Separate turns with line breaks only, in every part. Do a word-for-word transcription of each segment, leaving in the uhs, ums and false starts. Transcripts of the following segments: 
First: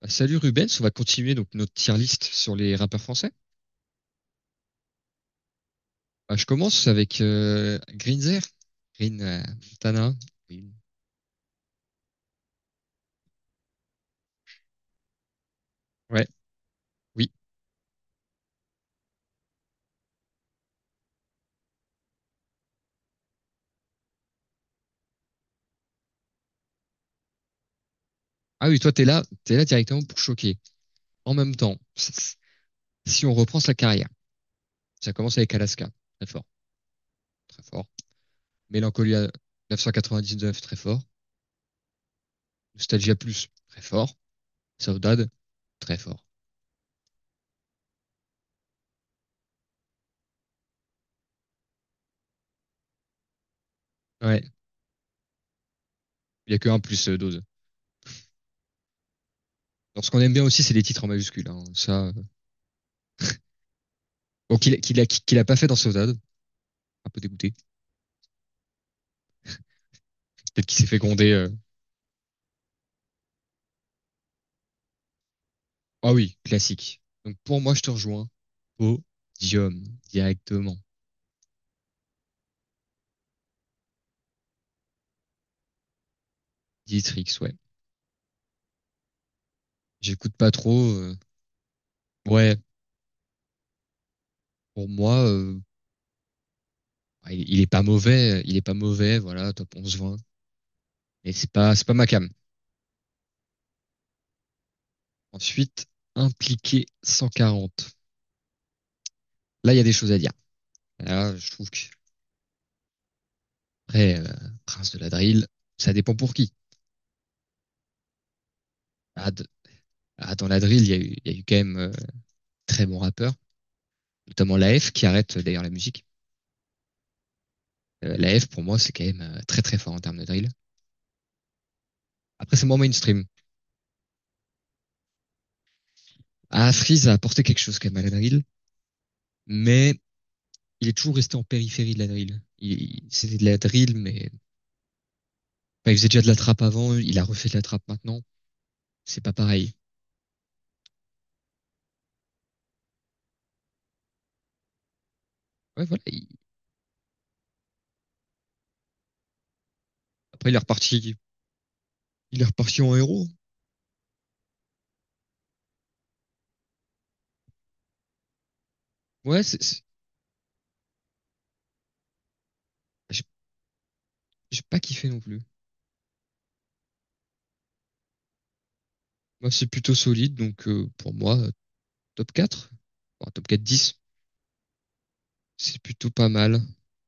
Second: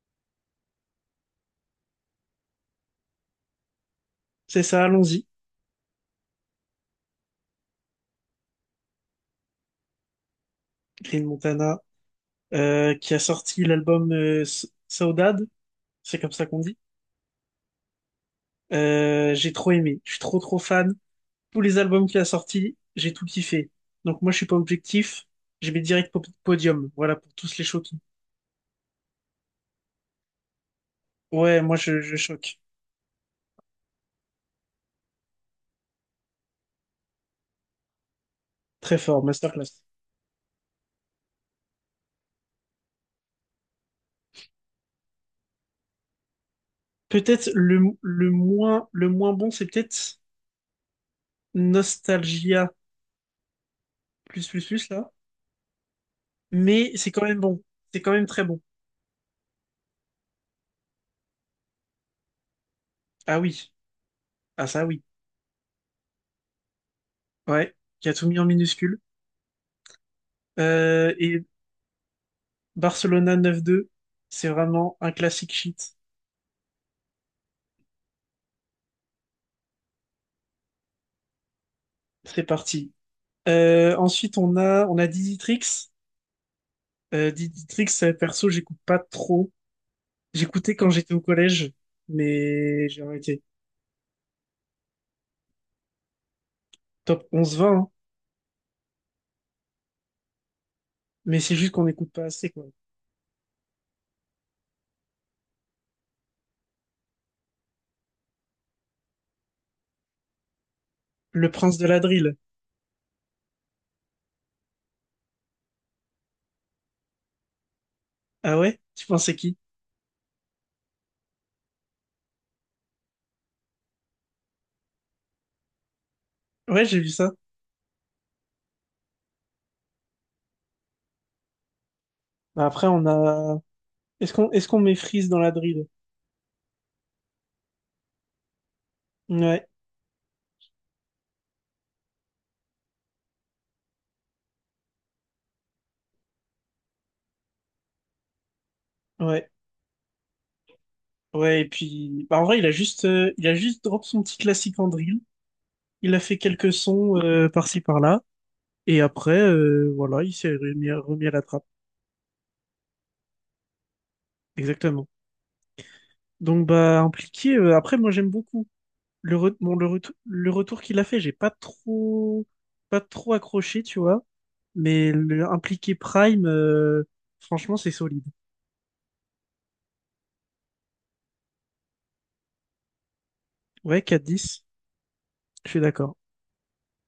Bah, salut Rubens, on va continuer donc notre tier list sur les rappeurs français.
C'est ça, allons-y.
Bah, je commence avec euh, Greenzer, Green euh, Montana. Green.
Green Montana, euh, qui a sorti l'album euh, S- Saudade, c'est
Ouais,
comme ça qu'on dit.
oui.
Euh, j'ai trop aimé, je suis trop trop fan. Tous les albums qu'il a sortis, j'ai tout kiffé. Donc moi, je suis pas objectif, je mets direct po- podium, voilà, pour tous les choquer.
Ah oui, toi t'es là, t'es là directement pour choquer. En même
Ouais, moi,
temps,
je, je
s-
choque.
si on reprend sa carrière, ça commence avec Alaska, très fort, très fort.
Très fort,
Mélancolia
masterclass.
neuf cent quatre-vingt-dix-neuf, très fort. Nostalgia Plus, très fort. Saudade, très fort.
Peut-être le, le moins, le moins bon, c'est peut-être Nostalgia
Ouais,
plus plus plus, là.
il y a que un
Mais
plus
c'est
euh,
quand même
dose.
bon, c'est quand même très bon.
Alors ce qu'on aime bien aussi, c'est les titres en majuscule, hein. Ça, euh,
Ah oui,
bon,
ah
qu'il
ça
qu'il
oui.
a, qu'il a pas fait dans Saudade, un peu dégoûté.
Ouais, qui a tout mis en minuscule.
Peut-être qu'il s'est fait
Euh,
gronder.
et
euh.
Barcelona neuf à deux, c'est vraiment un classique shit.
Ah oui, classique. Donc pour moi, je te rejoins. Podium, directement.
C'est parti. Euh, ensuite, on a, on a Diditrix. Euh,
Dietrich, ouais.
Diditrix, euh, perso, j'écoute pas trop.
J'écoute pas
J'écoutais
trop.
quand j'étais
euh.
au collège,
Ouais,
mais j'ai arrêté.
pour moi, euh,
Top
il, il est
onze vingt,
pas
hein.
mauvais. Il est pas mauvais, voilà, top onze vingt. Mais
Mais
c'est
c'est juste
pas,
qu'on
c'est pas ma
n'écoute pas
came.
assez, quoi.
Ensuite, impliqué cent quarante. Là, il y a des choses à dire. Là, je
Le
trouve
prince
que,
de la drill.
après, euh, Prince de la Drill, ça dépend pour qui.
Ah ouais? Tu
Ah,
pensais
de-
qui?
ah, dans la drill, il y a eu, il y a eu quand même euh, très bons rappeurs, notamment la F qui arrête euh, d'ailleurs la musique.
Ouais, j'ai vu ça.
Euh, La F, pour moi, c'est quand même euh, très très fort en termes de drill. Après, c'est
Bah,
moins
après, on
mainstream.
a... Est-ce qu'on est-ce qu'on met Freeze dans la drill?
Ah, Freeze a apporté quelque chose quand même à la drill,
Ouais,
mais il est toujours resté en périphérie de la drill. Il, il- c'était de la drill, mais bah, il faisait déjà de la trappe avant, il a refait de la trappe maintenant. C'est pas
ouais.
pareil.
Ouais, et puis... Bah, en vrai, il a juste, euh, il a juste drop son petit classique en drill.
Ouais, voilà.
Il a
Il-
fait quelques sons euh, par-ci par-là, et après, euh, voilà, il
après,
s'est
il est
remis,
reparti,
remis à la trappe.
il est reparti en héros.
Exactement. Donc bah impliqué. Euh, après, moi j'aime beaucoup le
Ouais,
re-
c'est,
bon,
c'est-
le, retou- le retour qu'il a fait. J'ai pas trop pas
j'ai
trop accroché, tu vois.
j'ai pas kiffé
Mais
non plus.
le impliqué Prime, euh, franchement, c'est solide.
Moi, c'est plutôt solide, donc euh, pour moi, euh, top quatre, enfin, top quatre dix,
Ouais, quatre dix. Je
c'est
suis
plutôt
d'accord.
pas mal.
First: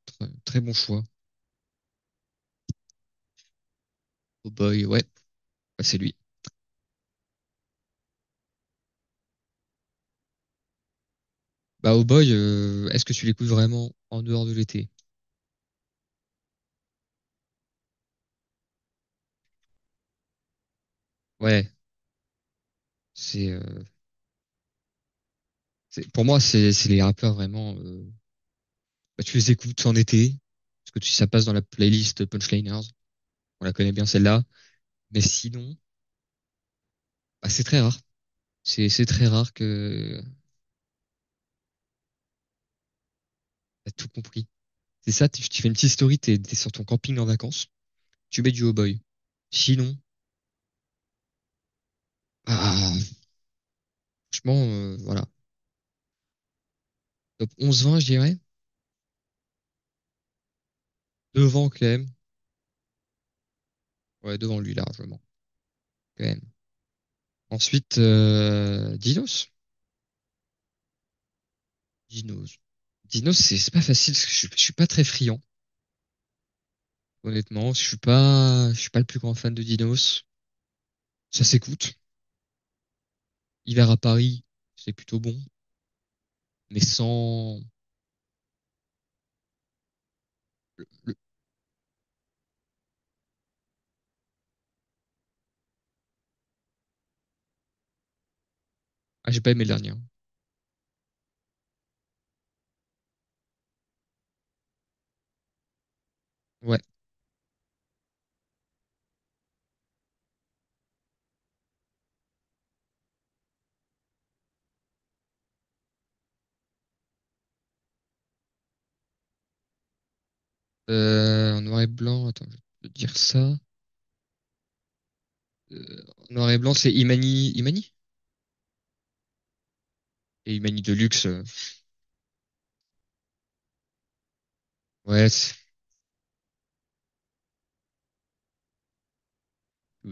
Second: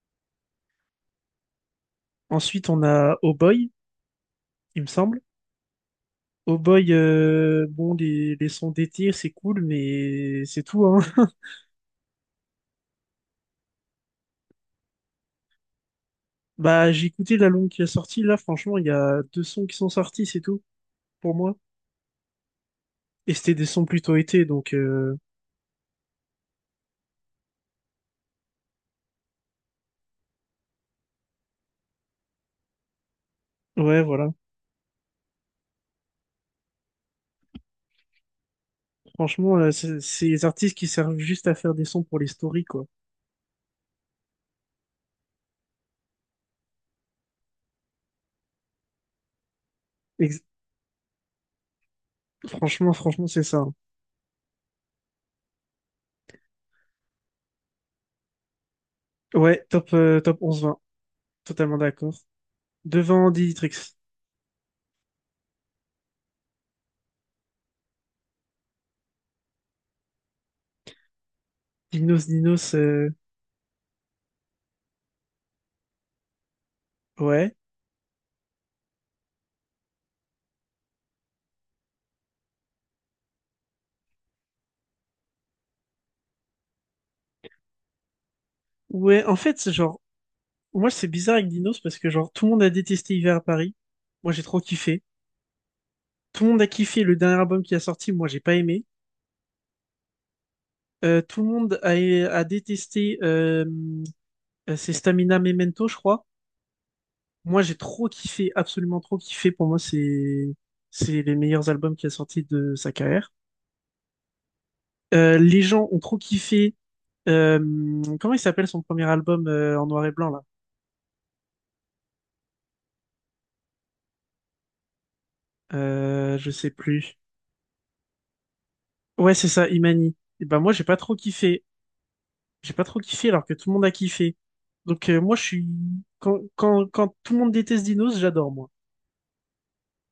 Très, très bon choix.
Ensuite, on a Oh Boy,
Oh
il
boy,
me
ouais,
semble.
bah, c'est lui.
Oh Boy, euh, bon, les, les sons d'été, c'est cool, mais c'est tout, hein.
Bah, Oh Boy, euh, est-ce que tu l'écoutes vraiment en dehors de l'été?
Bah, j'ai écouté l'album qui est sorti, là, franchement, il y a deux sons qui sont sortis, c'est tout, pour moi.
Ouais,
Et
c'est,
c'était des
euh,
sons plutôt été, donc, euh,
c'est- pour moi, c'est, c'est les rappeurs vraiment. Euh, bah, tu les écoutes en été, parce que tu, ça passe dans la playlist Punchliners. On la connaît
ouais,
bien
voilà.
celle-là. Mais sinon, bah, c'est très rare. C'est, c'est très rare
Franchement, euh, c'est
que
c'est les artistes qui servent juste à faire des sons pour les stories, quoi.
t'as tout compris. C'est ça, tu, tu fais une petite story, t'es, t'es sur ton camping en vacances, tu mets du Oh Boy. Sinon,
Ex- franchement,
ah,
franchement, c'est ça, hein.
franchement, euh, voilà. Top onze vingt, je dirais.
Ouais, top, euh, top onze à vingt,
Devant,
totalement
quand même.
d'accord. Devant Dinitrix.
Ouais, devant lui, largement, quand même. Ensuite, euh, Dinos.
Dinos,
Dinos.
Dinos, euh,
Dinos, c'est c'est pas facile parce que je, suis je suis pas très friand,
ouais.
honnêtement. Je suis pas, je suis pas le plus grand fan de Dinos. Ça s'écoute. Hiver à Paris, c'est plutôt bon, mais sans.
Ouais, en fait, c'est genre, moi, c'est
le-
bizarre avec Dinos, parce que, genre, tout le monde a détesté Hiver à Paris. Moi, j'ai trop kiffé. Tout le monde a kiffé le dernier album qui a sorti, moi, j'ai pas aimé.
Ah, j'ai pas aimé le dernier, hein.
Euh, tout le monde a, a détesté euh, ses Stamina Memento, je crois.
Ouais.
Moi, j'ai trop kiffé, absolument trop kiffé. Pour moi, c'est c'est les meilleurs albums qu'il a sortis de sa carrière. Euh, les gens ont trop kiffé. euh, Comment il s'appelle son premier album euh, en noir et blanc là?
Euh, en noir et blanc, attends, je vais te dire ça. En
Euh,
noir
je
et
sais
blanc, c'est
plus.
Imani, Imani?
Ouais, c'est ça, Imani. Et
Et
ben moi,
Imani
j'ai
de
pas trop
luxe. euh,
kiffé. J'ai pas trop kiffé alors que tout le monde a kiffé. Donc euh,
Ouais,
moi, je
c'est-
suis quand quand quand tout le monde déteste Dinos, j'adore moi.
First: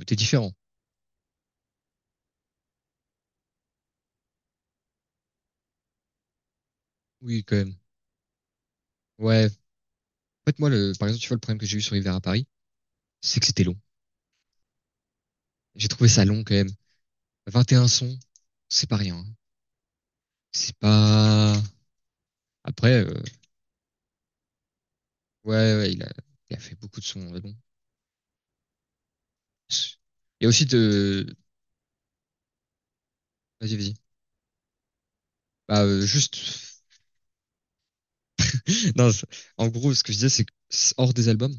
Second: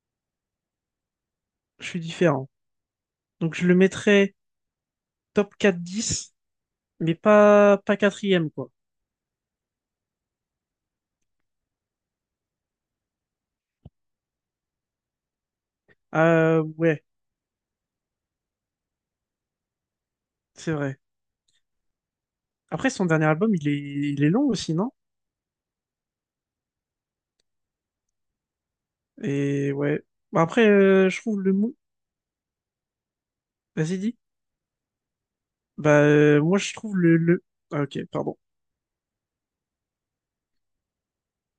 t'es différent.
Je suis différent. Donc je le mettrais top quatre dix, mais
Oui, quand même.
pas, pas quatrième, quoi.
Ouais. En fait, moi, le, par exemple, tu vois, le problème que j'ai eu sur Hiver à Paris, c'est que c'était long. J'ai trouvé ça long quand
Euh,
même.
ouais,
vingt et un sons, c'est pas rien, hein.
c'est
C'est
vrai.
pas.
Après,
Après,
son
euh,
dernier album, il est, il est long aussi, non?
ouais, ouais, il a, il a fait beaucoup de sons, mais bon.
Et ouais. Bah,
Et aussi
après, euh, je
de.
trouve le mou.
Vas-y, vas-y.
Vas-y, dis.
Bah,
Bah,
euh,
euh, moi, je
juste.
trouve le, le. Ah, ok, pardon.
Non, c'est- en gros, ce que je disais, c'est que c'est hors des albums,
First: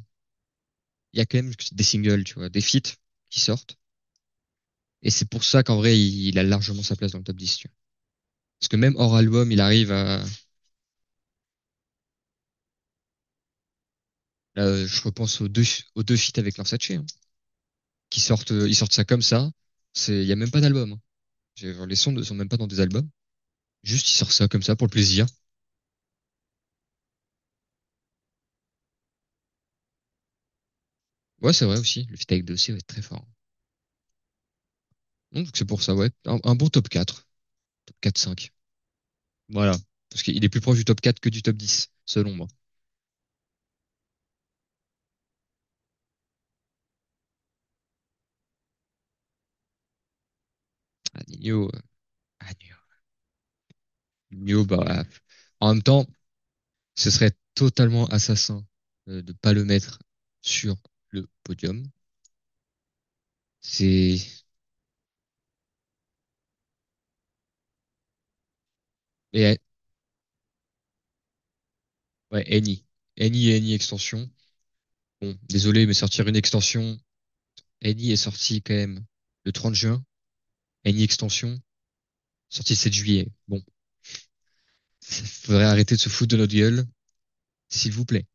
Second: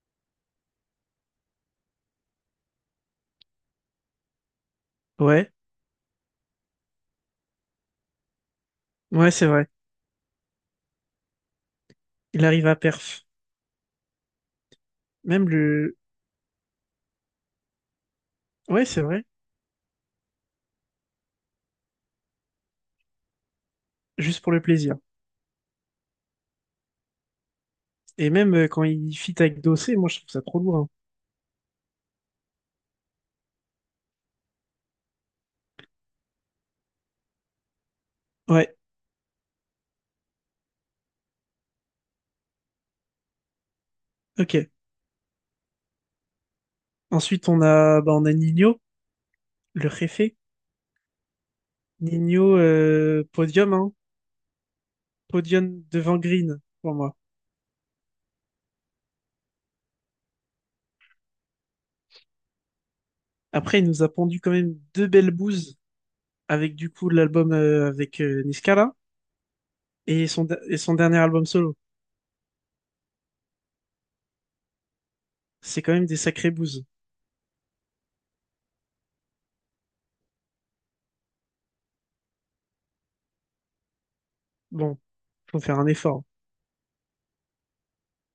il y a quand même des singles, tu vois, des feats qui sortent. Et c'est pour
Ouais,
ça qu'en vrai, il, il a largement sa place dans le top dix, tu vois. Parce que même hors
ouais, c'est
album, il
vrai.
arrive à.
Il arrive à perf.
Là, euh, je repense aux
Même
deux,
le.
aux deux feats avec Lorsace, hein, qui sortent, euh, ils
Ouais,
sortent
c'est
ça comme
vrai.
ça. C'est, il y a même pas d'album, hein. J'ai- Les sons ne sont même pas dans des albums. Juste, ils sortent
Juste
ça
pour le
comme ça pour le
plaisir.
plaisir.
Et même euh, quand il fit avec Dossé, moi, je trouve ça trop lourd,
Ouais, c'est vrai aussi. Le feat avec Dossé va être très fort. Donc, c'est pour ça, ouais. Un, un bon top quatre. Top quatre cinq.
hein. Ouais,
Voilà. Parce qu'il est plus proche du top quatre que du top dix selon moi.
ok. Ensuite, on a, bah, on a Nino, le réfé.
Ah, Nino, euh, ah,
Nino,
Nino.
euh, podium, hein.
Bah, ah, en même
Podium
temps,
devant Green pour
ce
moi.
serait totalement assassin euh, de pas le mettre sur le podium.
Après, il nous a pondu
C'est,
quand même deux belles bouses avec du coup l'album euh, avec euh, Niskala
et,
et son, de- et son dernier album solo.
ouais, Eni. Eni et Eni extension. Bon,
C'est
désolé,
quand
mais
même des
sortir une
sacrées bouses.
extension, Eni est sorti quand même le trente juin. Eni extension, sorti le sept juillet. Bon.
Bon, faut
Faudrait
faire un
arrêter de se
effort.
foutre de notre gueule. S'il vous plaît.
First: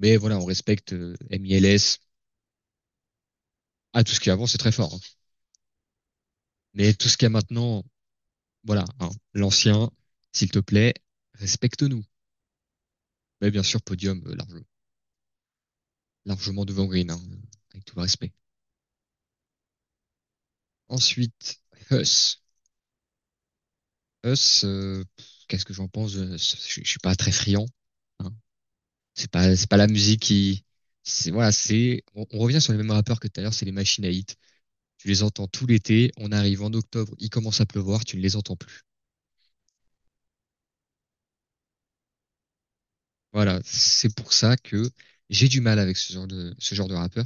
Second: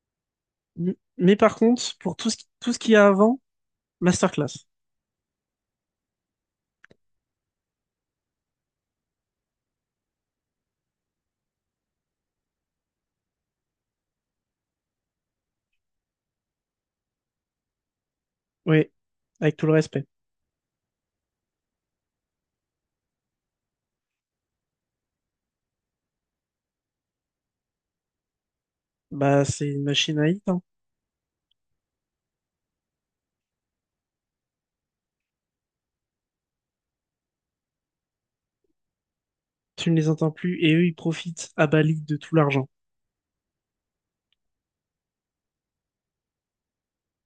Mais voilà, on respecte
M-
euh,
Mais par contre,
MILS.
pour tout ce, qui- tout ce qu'il y a avant,
Ah, tout ce qui est avant,
masterclass.
c'est très fort, hein. Mais tout ce qu'il y a maintenant, voilà, hein, l'ancien, s'il te plaît, respecte-nous. Mais bien sûr, podium euh, large- largement devant Green, hein, avec tout le respect.
Oui, avec tout le respect.
Ensuite, Huss. Huss, euh, qu'est-ce que j'en pense? Je, je suis pas très friand, hein. C'est
Bah,
pas,
c'est
c'est pas
une
la
machine
musique
à hit, hein.
qui, c'est voilà, c'est. On, on revient sur les mêmes rappeurs que tout à l'heure, c'est les machines à hit. Tu les entends tout l'été. On arrive en octobre, il commence à pleuvoir, tu ne les entends plus.
Tu ne les entends plus et eux, ils profitent à Bali de tout l'argent.
Voilà, c'est pour ça que j'ai du mal avec ce genre de ce genre de rappeur.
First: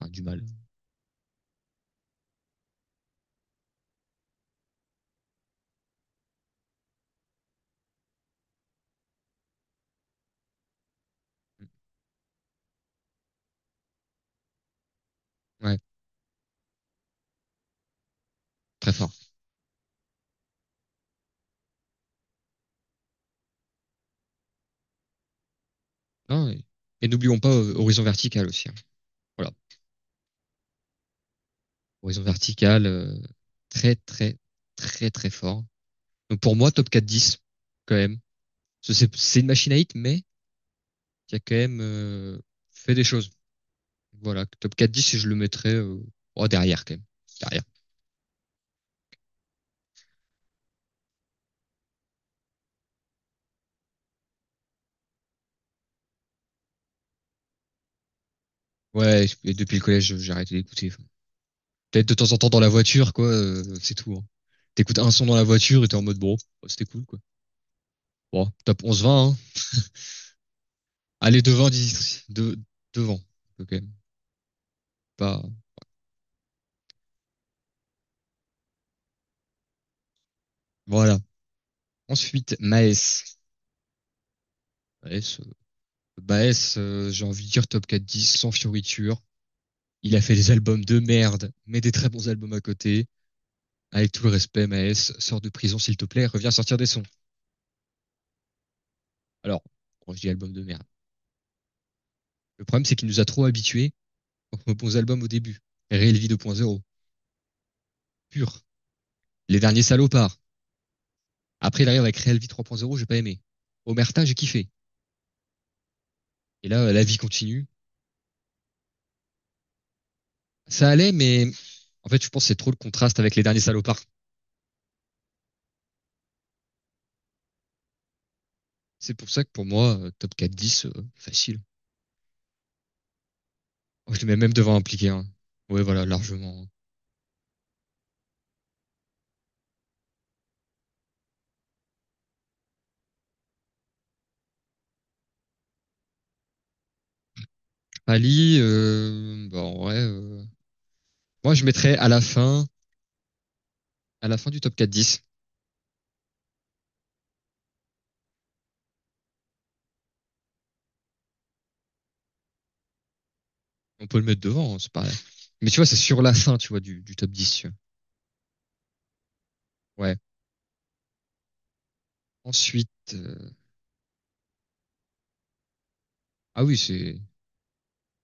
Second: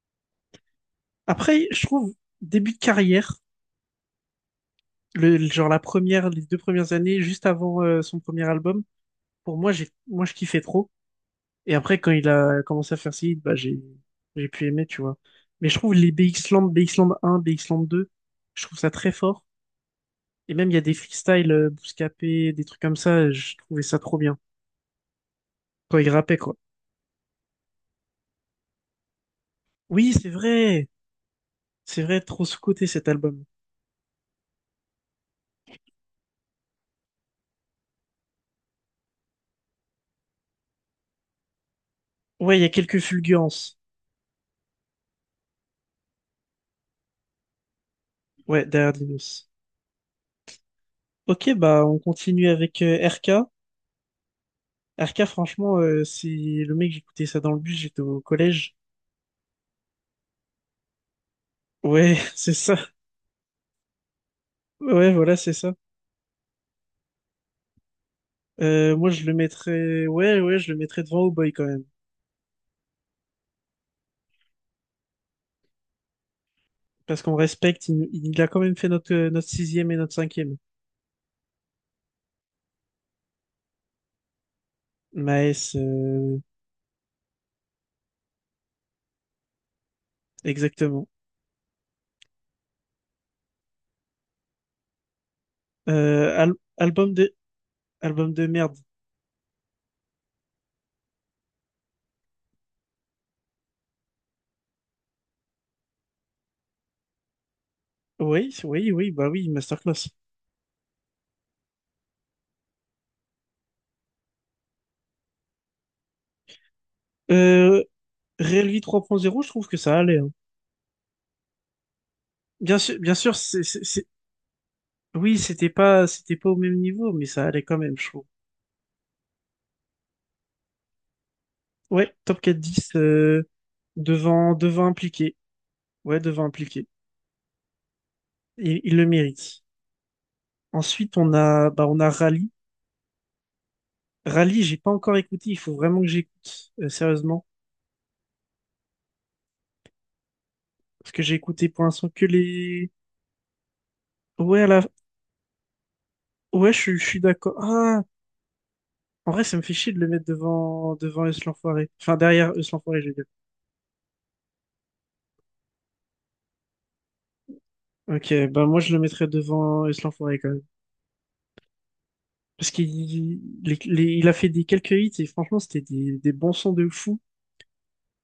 Enfin, du mal.
Après, je trouve, début de carrière, le, le- genre la première, les deux premières années, juste avant euh, son premier album, pour moi, j'ai, moi, je kiffais trop. Et après, quand il a commencé à faire ses hits, bah, j'ai, j'ai pu aimer, tu vois. Mais
Ouais,
je trouve les B X Land, B X X un, B X BXland deux, je trouve ça
très
très
fort.
fort. Et même, il y a des freestyles, euh, Bouscapé, des trucs comme ça, je trouvais ça trop bien. Quand il rappait,
Non,
quoi.
et et n'oublions pas euh, Horizon Vertical aussi, hein. Voilà,
Oui, c'est vrai! C'est vrai,
Horizon
trop
Vertical,
sous-coté cet
euh,
album.
très très très très fort. Donc pour moi, top quatre dix, quand même. Ce- C'est c'est une machine à hit, mais qui a quand même euh,
Ouais, il y a
fait
quelques
des choses.
fulgurances.
Voilà, top quatre dix, je le mettrais euh, oh, derrière quand même. Derrière.
Ouais, derrière Dinos. Ok, bah, on continue avec euh, R K. R K, franchement, euh, c'est le mec, j'écoutais ça dans le bus, j'étais au collège.
Ouais, et depuis le collège, j'ai arrêté d'écouter. Peut-être de
Ouais,
temps en temps
c'est
dans la
ça.
voiture, quoi, euh, c'est tout, hein. T'écoutes un
Ouais,
son dans
voilà,
la
c'est ça.
voiture et t'es en mode bon, oh, c'était cool, quoi. Bon, top
Euh,
onze
moi,
vingt.
je le
hein.
mettrais, ouais, ouais, je le mettrais devant
Allez,
O'Boy quand
devant,
même.
dix, de, devant. Ok, pas,
Parce qu'on respecte, il, il a quand même fait notre, euh, notre sixième et notre cinquième.
voilà. Ensuite, Maes. Maes,
Maes,
euh,
euh,
Maes, euh, j'ai envie de dire top quatre dix, sans fioriture. Il a fait des albums de
exactement.
merde, mais des très bons albums à côté. Avec tout le respect, Maes, sors de prison s'il te plaît,
Euh,
reviens
al-
sortir des sons.
album de, album de merde.
Alors, quand je dis album de merde, le problème c'est qu'il nous a trop habitués aux bons albums au début. Real Vie deux point zéro,
Oui,
pur.
oui, oui, bah oui,
Les derniers
masterclass.
salopards. Après, il arrive avec Real Vie trois point zéro, j'ai pas aimé. Omerta, j'ai kiffé. Et là, la vie continue.
Euh, Relvi trois Vie zéro, je trouve que ça allait, hein.
Ça allait, mais en fait, je pense que c'est trop le
Bien sûr, bien
contraste avec
sûr,
les derniers
c'est, c'est,
salopards.
c'est- oui, c'était pas, c'était pas au même niveau, mais ça allait quand même, je trouve.
C'est pour ça que pour moi, euh, top quatre dix, euh, facile.
Ouais, top quatre dix euh,
Oh, je les mets même
devant,
devant
devant
impliqué, hein.
impliqué.
Ouais, voilà,
Ouais, devant
largement.
impliqué. Il, il le mérite. Ensuite, on a, bah, on a Rally. Rally, j'ai pas encore écouté. Il faut vraiment que j'écoute, euh, sérieusement.
Ali, euh, bah, en vrai, euh,
Parce que j'ai
moi, je
écouté pour
mettrais à
l'instant
la
que
fin,
les.
à la fin du
Ouais, à
top
la...
quatre dix.
ouais, je, suis- je suis d'accord. Ah, en vrai, ça me fait chier de le mettre devant, devant Eus l'Enfoiré. Enfin, derrière Eus l'Enfoiré, je veux dire.
On peut le mettre devant, hein, c'est pareil. Mais tu vois, c'est sur la fin, tu vois, du, du top dix, tu vois.
Ok, bah, moi, je le mettrais devant Eus
Ouais.
l'Enfoiré quand même. Parce
Ensuite,
qu'il
euh,
les- les- il a fait des quelques hits et franchement, c'était des, des bons
ah
sons
oui,
de fou.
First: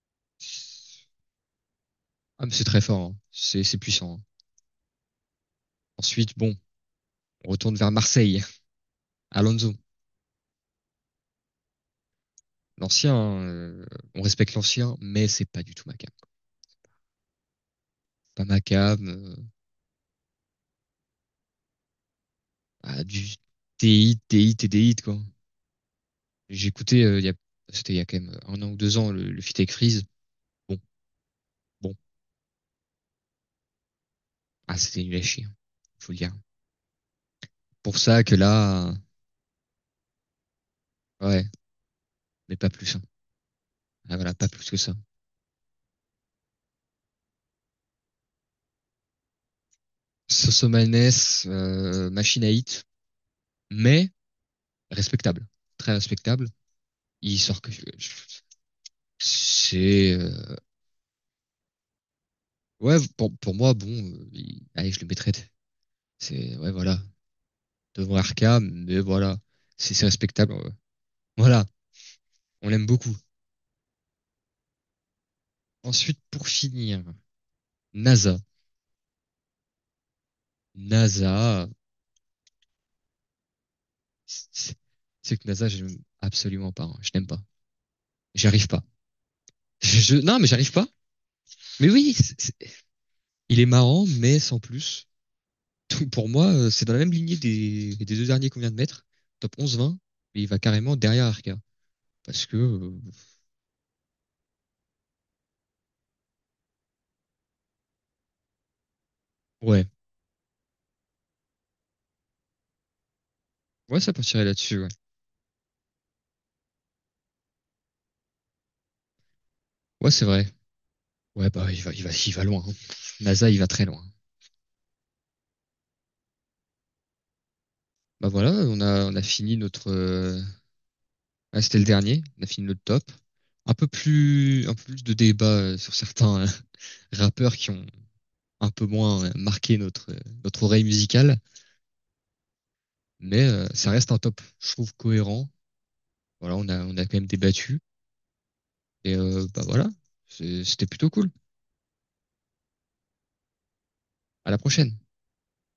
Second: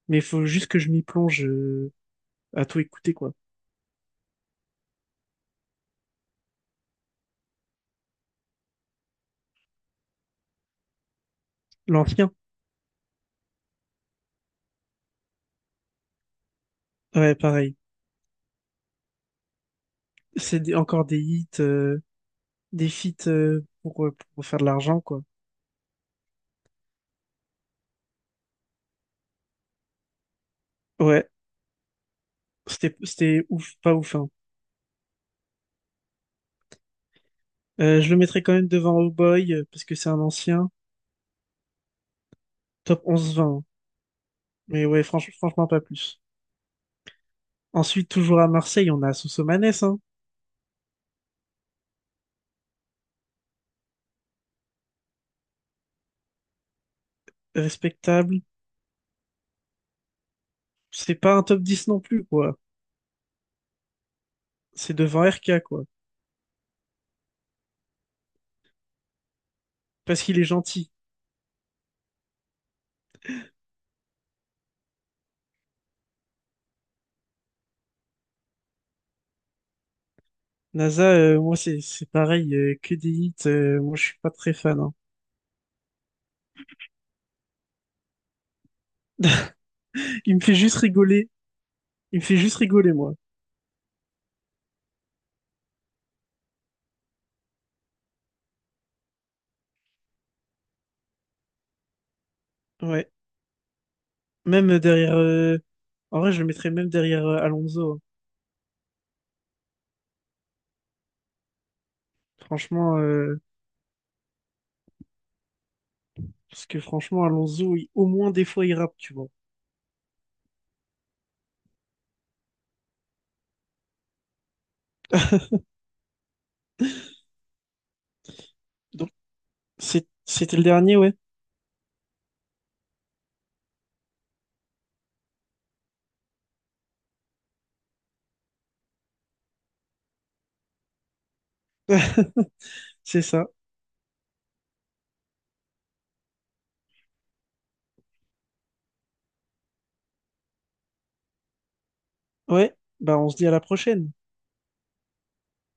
Mais il faut juste que je m'y
c'est,
plonge euh,
ah, mais c'est
à tout
très fort,
écouter,
hein.
quoi.
C'est c'est puissant, hein. Ensuite, bon, on retourne vers Marseille. Alonso,
L'ancien,
l'ancien, euh, on respecte l'ancien, mais c'est pas du tout ma cam.
ouais, pareil.
Pas ma cam, euh,
C'est des- encore des hits. Euh, des
ah,
feats
du
euh, pour, euh,
T I,
pour
T I,
faire de
T D I,
l'argent,
quoi.
quoi.
J'écoutais, euh, il y a- c'était il y a quand même un an ou deux ans, le, le feat avec Freeze. Bon,
Ouais.
bon,
C'était, c'était ouf, pas ouf, hein.
ah, c'était nul à chier, hein. Faut le dire. Pour
Euh, je le
ça que
mettrais quand même
là, euh,
devant Oh Boy, euh, parce que c'est un ancien.
ouais, mais pas plus,
Top
hein.
onze vingt hein.
Ah, voilà, pas plus que
Mais
ça.
ouais, franch- franchement, pas plus. Ensuite, toujours à Marseille, on a Sosomanes, hein.
Sosomanes, euh, machine à hit, mais respectable, très respectable il sort que je,
Respectable.
c'est euh,
C'est pas un top dix non plus, quoi.
ouais pour, pour moi bon, euh, il- allez
C'est
je le
devant
mettrais.
R K, quoi.
C'est ouais voilà devant Arkham, mais voilà c'est c'est
Parce qu'il est
respectable. euh.
gentil.
Voilà, on l'aime beaucoup. Ensuite pour finir, NASA.
NASA, euh, moi,
NASA,
c'est, c'est pareil, euh, que des hits. Euh, moi, je suis pas très
c'est
fan, hein.
c'est que NASA j'aime absolument pas, hein. Je n'aime pas. J'arrive pas. Je
Il
Non
me
mais
fait
j'arrive
juste
pas.
rigoler.
Mais oui,
Il me
c'est-
fait juste
c'est-
rigoler, moi.
il est marrant mais sans plus. Donc, pour moi euh, c'est dans la même lignée des, des deux derniers qu'on vient de mettre, top onze vingt, mais il va carrément derrière Arca parce que euh,
Ouais. Même derrière euh, en vrai, je le mettrais même derrière euh, Alonso, hein.
ouais.
Franchement, euh,
Ouais, ça partirait là-dessus, ouais.
parce que franchement, Alonso, il- au moins des fois, il rappe, tu vois.
Ouais, c'est vrai. Ouais, bah, il va, il va, il va loin, hein. NASA, il va très loin. Bah voilà, on a,
Donc,
on a fini notre.
c'est-
euh,
c'était le dernier, ouais.
Ah, c'était le dernier. On a fini notre top. Un peu plus, un peu plus de débat euh, sur certains euh, rappeurs qui ont un peu moins euh, marqué notre, euh, notre oreille musicale,
C'est
mais
ça.
euh, ça reste un top, je trouve, cohérent. Voilà, on a, on a quand même débattu. Et euh, bah voilà. C'est- c'était plutôt cool.
Ouais, bah on se dit à la prochaine.
À la prochaine.